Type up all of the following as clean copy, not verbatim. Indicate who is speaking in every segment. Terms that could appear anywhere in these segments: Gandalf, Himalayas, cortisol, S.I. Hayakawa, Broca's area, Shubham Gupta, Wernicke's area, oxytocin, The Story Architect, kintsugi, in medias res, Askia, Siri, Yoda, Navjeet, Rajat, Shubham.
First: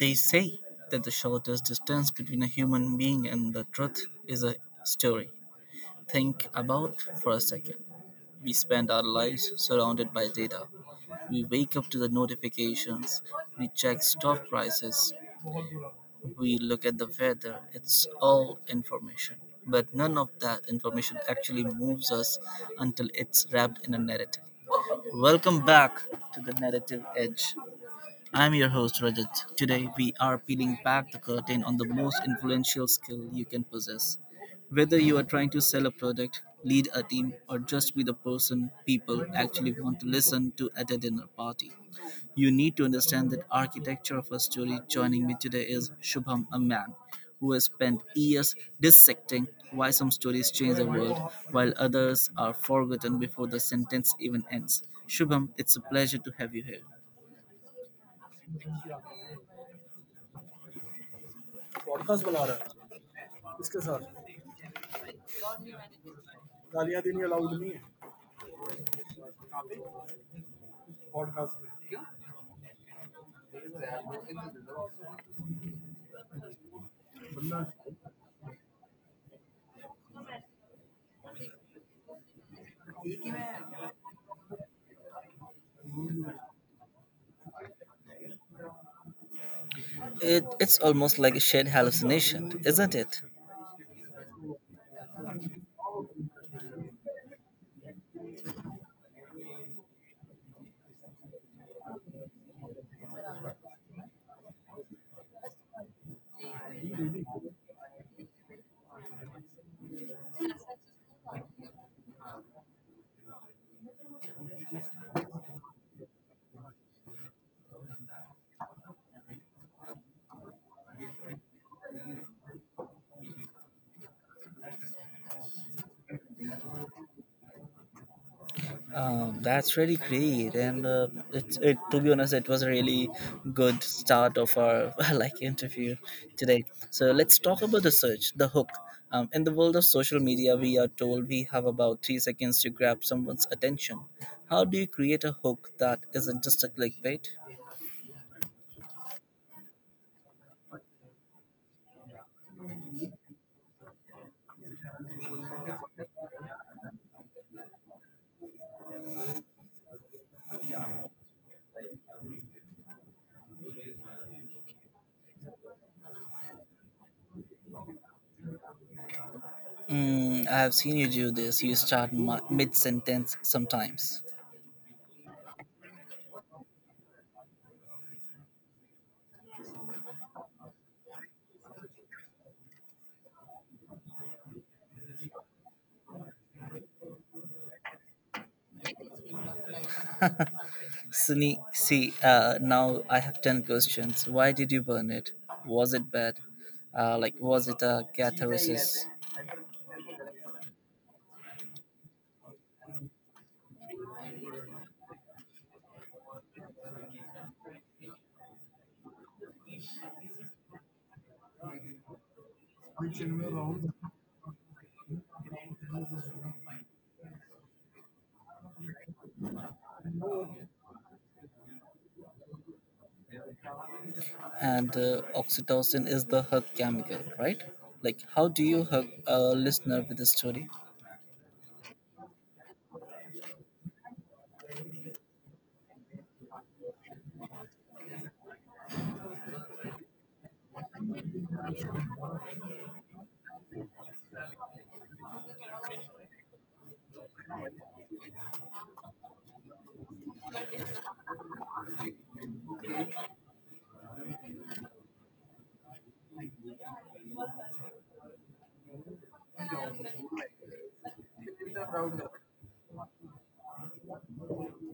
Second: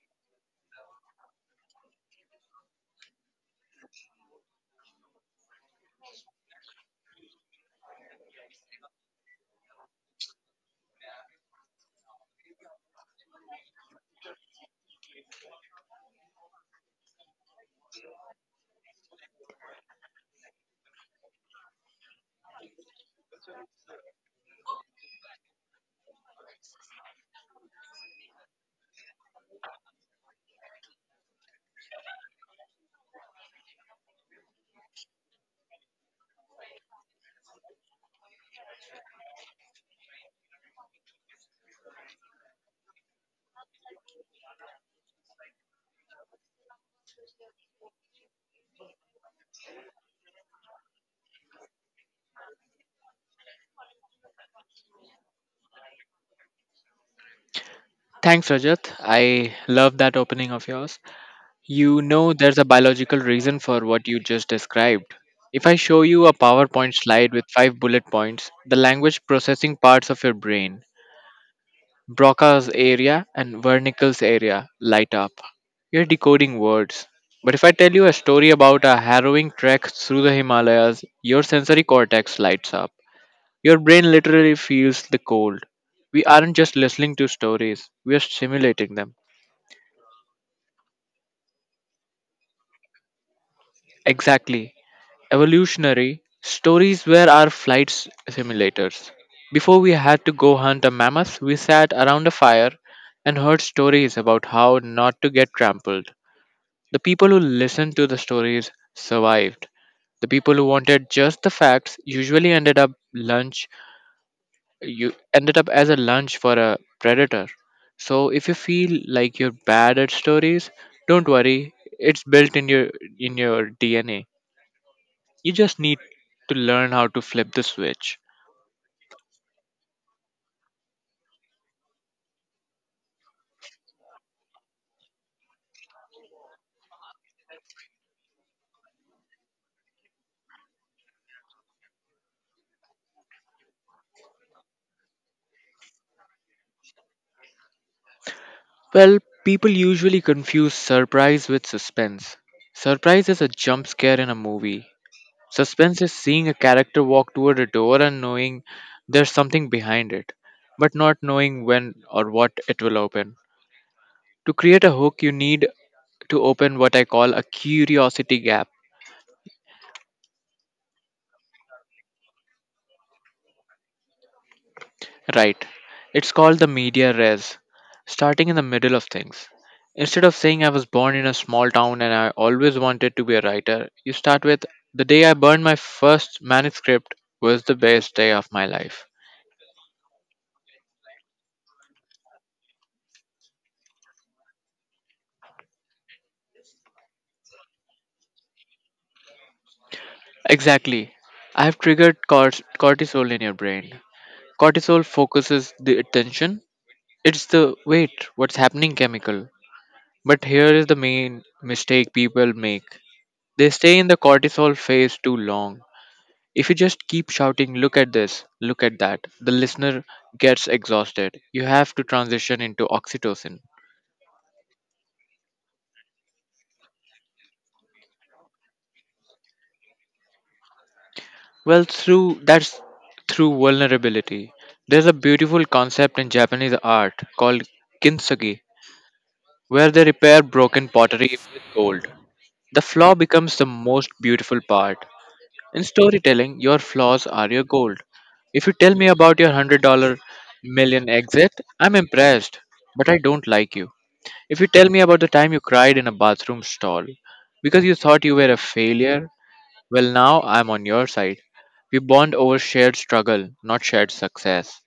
Speaker 1: They say that the shortest distance between a human being and the truth is a story. Think about for a second. We spend our lives surrounded by data. We wake up to the notifications, we check stock prices, we look at the weather. It's all information. But none of that information actually moves us until it's wrapped in a narrative. Welcome back to the narrative edge. I'm your host, Rajat. Today, we are peeling back the curtain on the most influential skill you can possess. Whether you are trying to sell a product, lead a team, or just be the person people actually want to listen to at a dinner party, you need to understand that architecture of a story. Joining me today is Shubham, a man who has spent years dissecting why some stories change the world while others are forgotten before the sentence even ends. Shubham, it's a pleasure to have you here.
Speaker 2: Thanks, Rajat. I love that opening of yours. You know, there's a biological reason
Speaker 1: इसके
Speaker 2: for
Speaker 1: साथ
Speaker 2: what you just described. If I show you a PowerPoint
Speaker 1: गालियां देनी
Speaker 2: slide with
Speaker 1: allowed नहीं
Speaker 2: five
Speaker 1: है
Speaker 2: bullet points, the language processing parts of your brain,
Speaker 1: podcast में
Speaker 2: Broca's area and Wernicke's area, light up. You're decoding words. But if I tell you a story about a harrowing trek through the Himalayas, your sensory cortex lights up. Your brain literally feels the cold. We aren't just listening to stories, we are simulating them.
Speaker 1: It's almost like a shared hallucination, isn't it?
Speaker 2: Exactly. Evolutionary, stories were our simulators. Before we had to go hunt a mammoth, we sat around a fire and heard stories about how not to get trampled. The people who listened to the stories survived. The people who wanted just the facts usually ended up lunch you ended up as a lunch for a predator. So if you feel like you're bad at stories, don't worry, it's built in your DNA. You just need to learn how to flip the switch.
Speaker 1: That's really great, and it, to be honest, it was a really good start of our like interview today. So let's talk about the search, the hook. In the world of social media, we are told we have about 3 seconds to grab someone's attention. How do you create a hook that isn't just a clickbait?
Speaker 2: Well, people usually confuse surprise with suspense. Surprise is a jump scare in a movie. Suspense is seeing a character walk toward a door and knowing there's something behind it, but not knowing when or what it will open. To create a hook, you need to open what I call a curiosity gap.
Speaker 1: Mm, I have seen you do this. You start mid sentence sometimes.
Speaker 2: Right. It's called the media res, starting in the middle of things. Instead of saying I was born in a small town and I always wanted to be a writer, you start with the day I burned my first manuscript was the best day of my life.
Speaker 1: Sunny, see, now I have 10 questions. Why did you burn it? Was it bad? Was it a catharsis?
Speaker 2: Exactly. I have triggered cortisol in your brain. Cortisol focuses the attention. It's the wait, what's happening chemical. But here is the main mistake people make. They stay in the cortisol phase too long. If you just keep shouting, look at this, look at that, the listener gets exhausted. You have to transition into oxytocin.
Speaker 1: And oxytocin is the hug chemical, right? Like, how do you hug a listener with a story?
Speaker 2: Well, through vulnerability. There's a beautiful concept in Japanese art called kintsugi, where they repair broken pottery with gold. The flaw becomes the most beautiful part. In storytelling, your flaws are your gold. If you tell me about your 100 million exit, I'm impressed, but I don't like you. If you tell me about the time you cried in a bathroom stall because you thought you were a failure, well, now I'm on your side. We bond over shared struggle, not shared success.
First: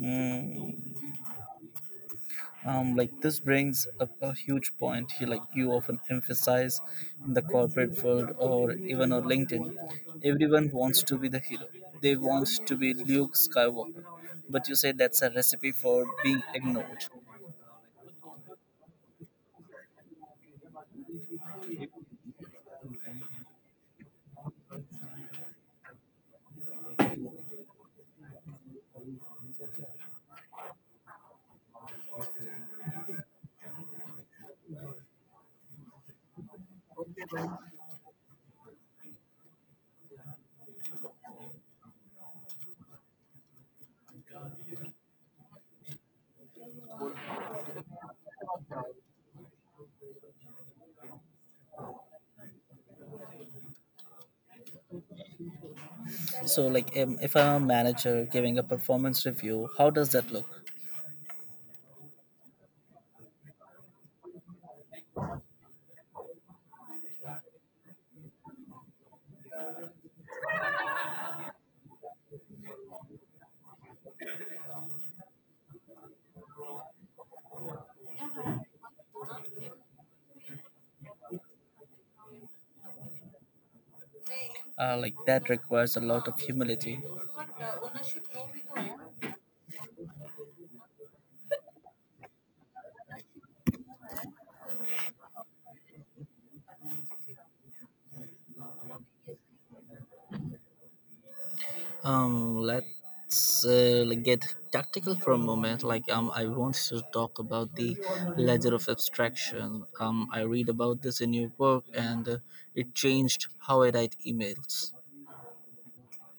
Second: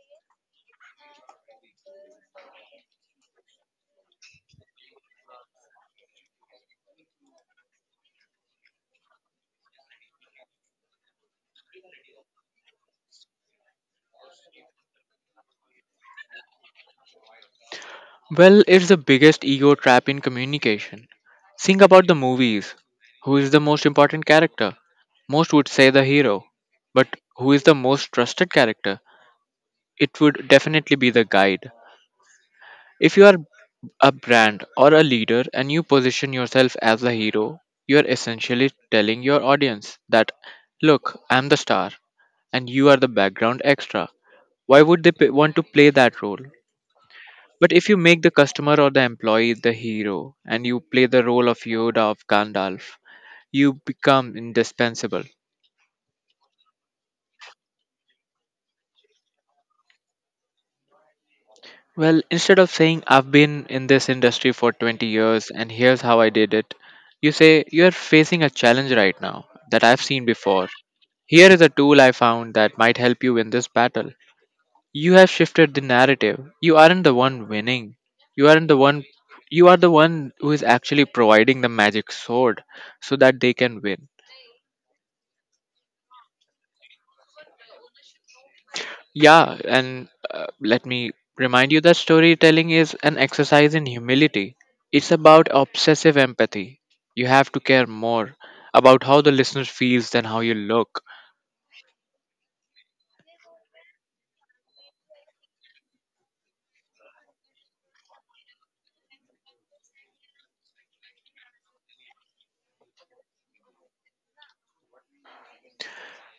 Speaker 1: Mm. This brings up a huge point you you often emphasize in the corporate world, or even on LinkedIn. Everyone wants to be the hero, they want to be Luke Skywalker, but you say that's a recipe for being ignored.
Speaker 2: Well, it's the biggest ego trap in communication. Think about the movies. Who is the most important character? Most would say the hero. But who is the most trusted character? It would definitely be the guide. If you are a brand or a leader and you position yourself as a hero, you are essentially telling your audience that, look, I'm the star and you are the background extra. Why would they want to play that role? But if you make the customer or the employee the hero and you play the role of Yoda of Gandalf, you become indispensable.
Speaker 1: So if I'm a manager giving a performance review, how does that look?
Speaker 2: Well, instead of saying I've been in this industry for 20 years and here's how I did it, you say you're facing a challenge right now that I've seen before. Here is a tool I found that might help you win this battle. You have shifted the narrative. You aren't the one winning. You aren't the one you are the one who is actually providing the magic sword so that they can win.
Speaker 1: Uh, like that requires a lot of humility.
Speaker 2: Yeah, and let me remind you that storytelling is an exercise in humility. It's about obsessive empathy. You have to care more about how the listener feels than how you look.
Speaker 1: Let's get tactical for a moment. I want to talk about the ledger of abstraction. I read about this in your book, and it changed how I write emails.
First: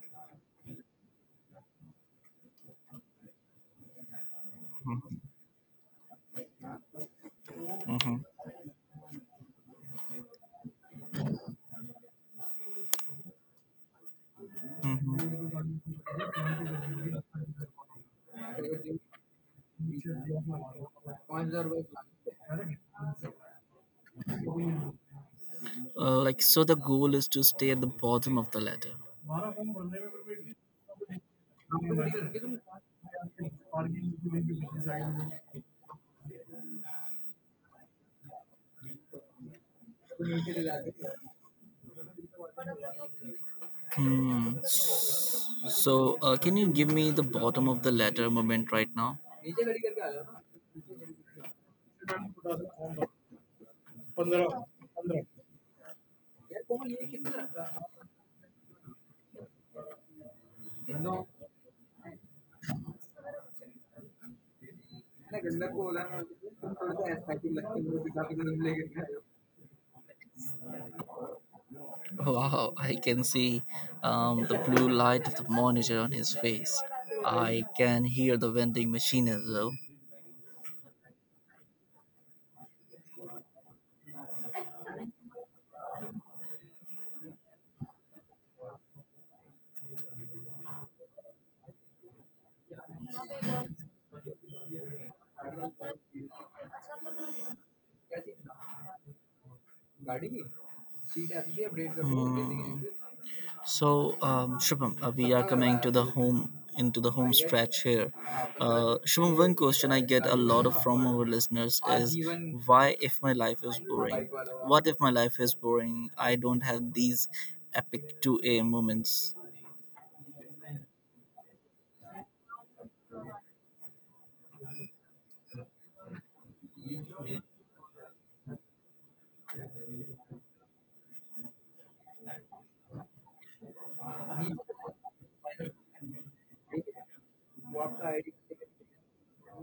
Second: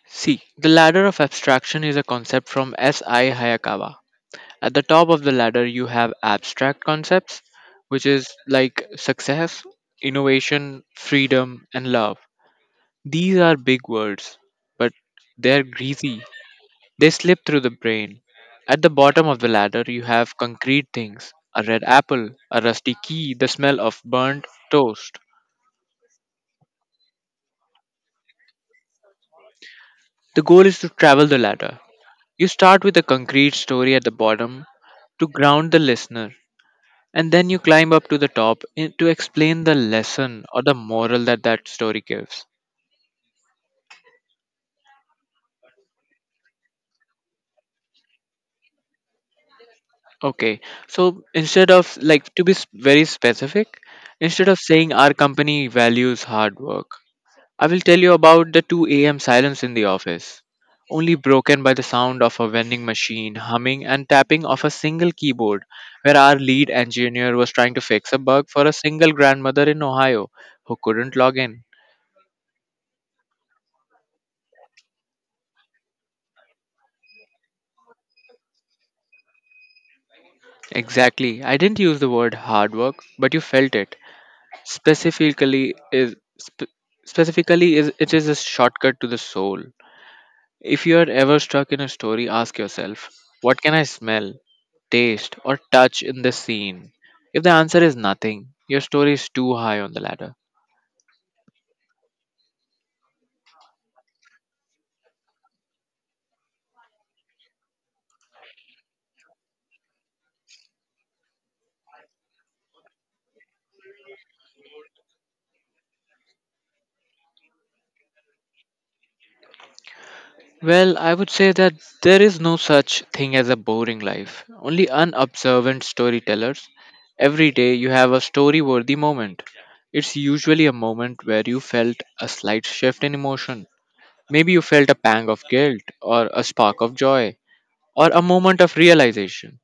Speaker 2: See, the ladder of abstraction is a concept from S.I. Hayakawa. At the top of the ladder, you have abstract concepts, which
Speaker 1: Hmm.
Speaker 2: is like success, innovation, freedom, and love. These are big words, but
Speaker 1: Hmm.
Speaker 2: they're greasy. They slip through the brain. At the bottom of the ladder, you have concrete things: a red apple, a rusty key, the smell of burnt toast.
Speaker 1: Like, so the goal is to stay at the bottom of the ladder.
Speaker 2: The goal is to travel the ladder. You start with a concrete story at the bottom to ground the listener, and then you climb up to the top to explain the lesson or the moral that that story gives.
Speaker 1: Hmm. So, can you give me the bottom of the ladder moment right now?
Speaker 2: Okay, so instead of like to be s- very specific, instead of saying our company values hard work, I will tell you about the 2 a.m. silence in the office, only broken by the sound of a vending machine humming and tapping of a single keyboard, where our lead engineer was trying to fix a bug for a single grandmother in Ohio who couldn't log in.
Speaker 1: Wow, I can see the blue light of the monitor on his face. I can hear the vending machine as well.
Speaker 2: Exactly. I didn't use the word hard work, but you felt it. Specifically is sp- specifically is a shortcut to the soul. If you are ever stuck in a story, ask yourself, what can I smell, taste, or touch in this scene? If the answer is nothing, your story is too high on the ladder.
Speaker 1: Hmm. So, Shubham, we are coming to the home into the home stretch here. Shubham, one question I get a lot of from our listeners is why, if my life is boring, what if my life is boring? I don't have these epic 2A moments.
Speaker 2: Well, I would say that there is no such thing as a boring life, only unobservant storytellers. Every day you have a story worthy moment. It's usually a moment where you felt a slight shift in emotion. Maybe you felt a pang of guilt, or a spark of joy, or a moment of realization.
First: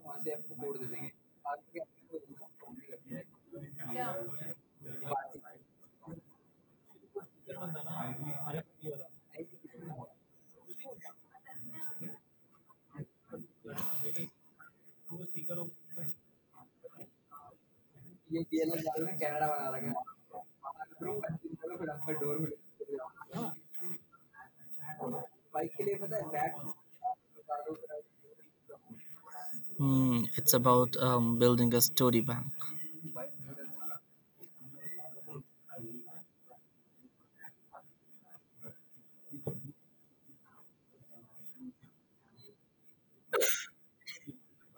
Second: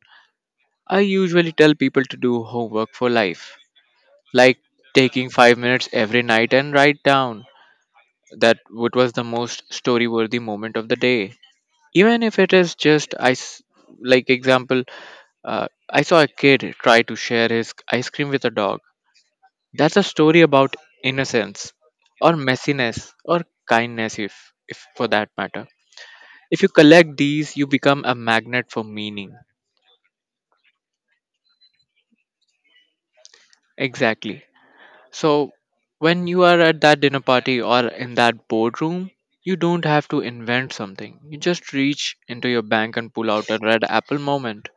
Speaker 2: I usually tell people to do homework for life, like taking 5 minutes every night and write down that what was the most story worthy moment of the day. Even if it is just ice, like example, I saw a kid try to share his ice cream with a dog. That's a story about innocence or messiness or kindness if for that matter. If you collect these, you become a magnet for meaning.
Speaker 1: Hmm, it's about building a story bank.
Speaker 2: Exactly. So, when you are at that dinner party or in that boardroom, you don't have to invent something. You just reach into your bank and pull out a red apple moment.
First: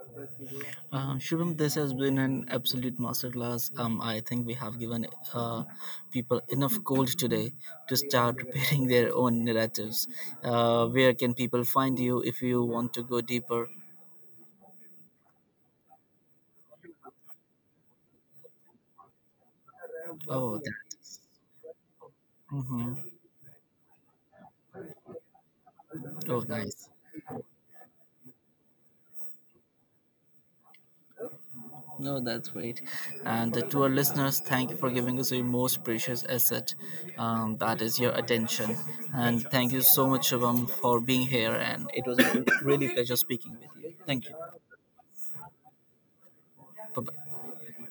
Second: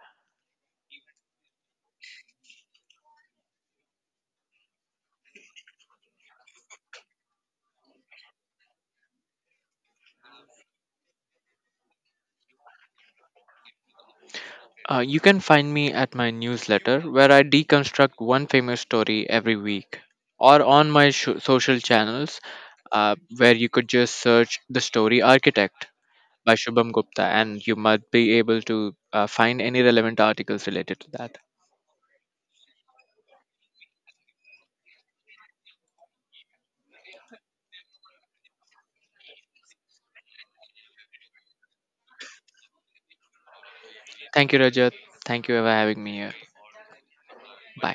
Speaker 1: Shubham, this has been an absolute masterclass. I think we have given uh, people enough gold today to start preparing their own narratives. Where can people find you if you want to go deeper?
Speaker 2: You can find me at my newsletter where I deconstruct one famous story every week,
Speaker 1: Oh,
Speaker 2: or
Speaker 1: that
Speaker 2: on my
Speaker 1: is.
Speaker 2: sho social channels
Speaker 1: Mm-hmm.
Speaker 2: where you could just search The Story Architect
Speaker 1: Oh,
Speaker 2: by
Speaker 1: nice.
Speaker 2: Shubham Gupta and you might be able to find any relevant articles related to that.
Speaker 1: No, that's great. And to our listeners, thank you for giving us your most precious asset. That is your attention. And thank you so much, Shubham, for being here. And it was a really pleasure speaking with you. Thank you.
Speaker 2: Thank you, Rajat. Thank you for having me here.
Speaker 1: Bye bye.
Speaker 2: Bye.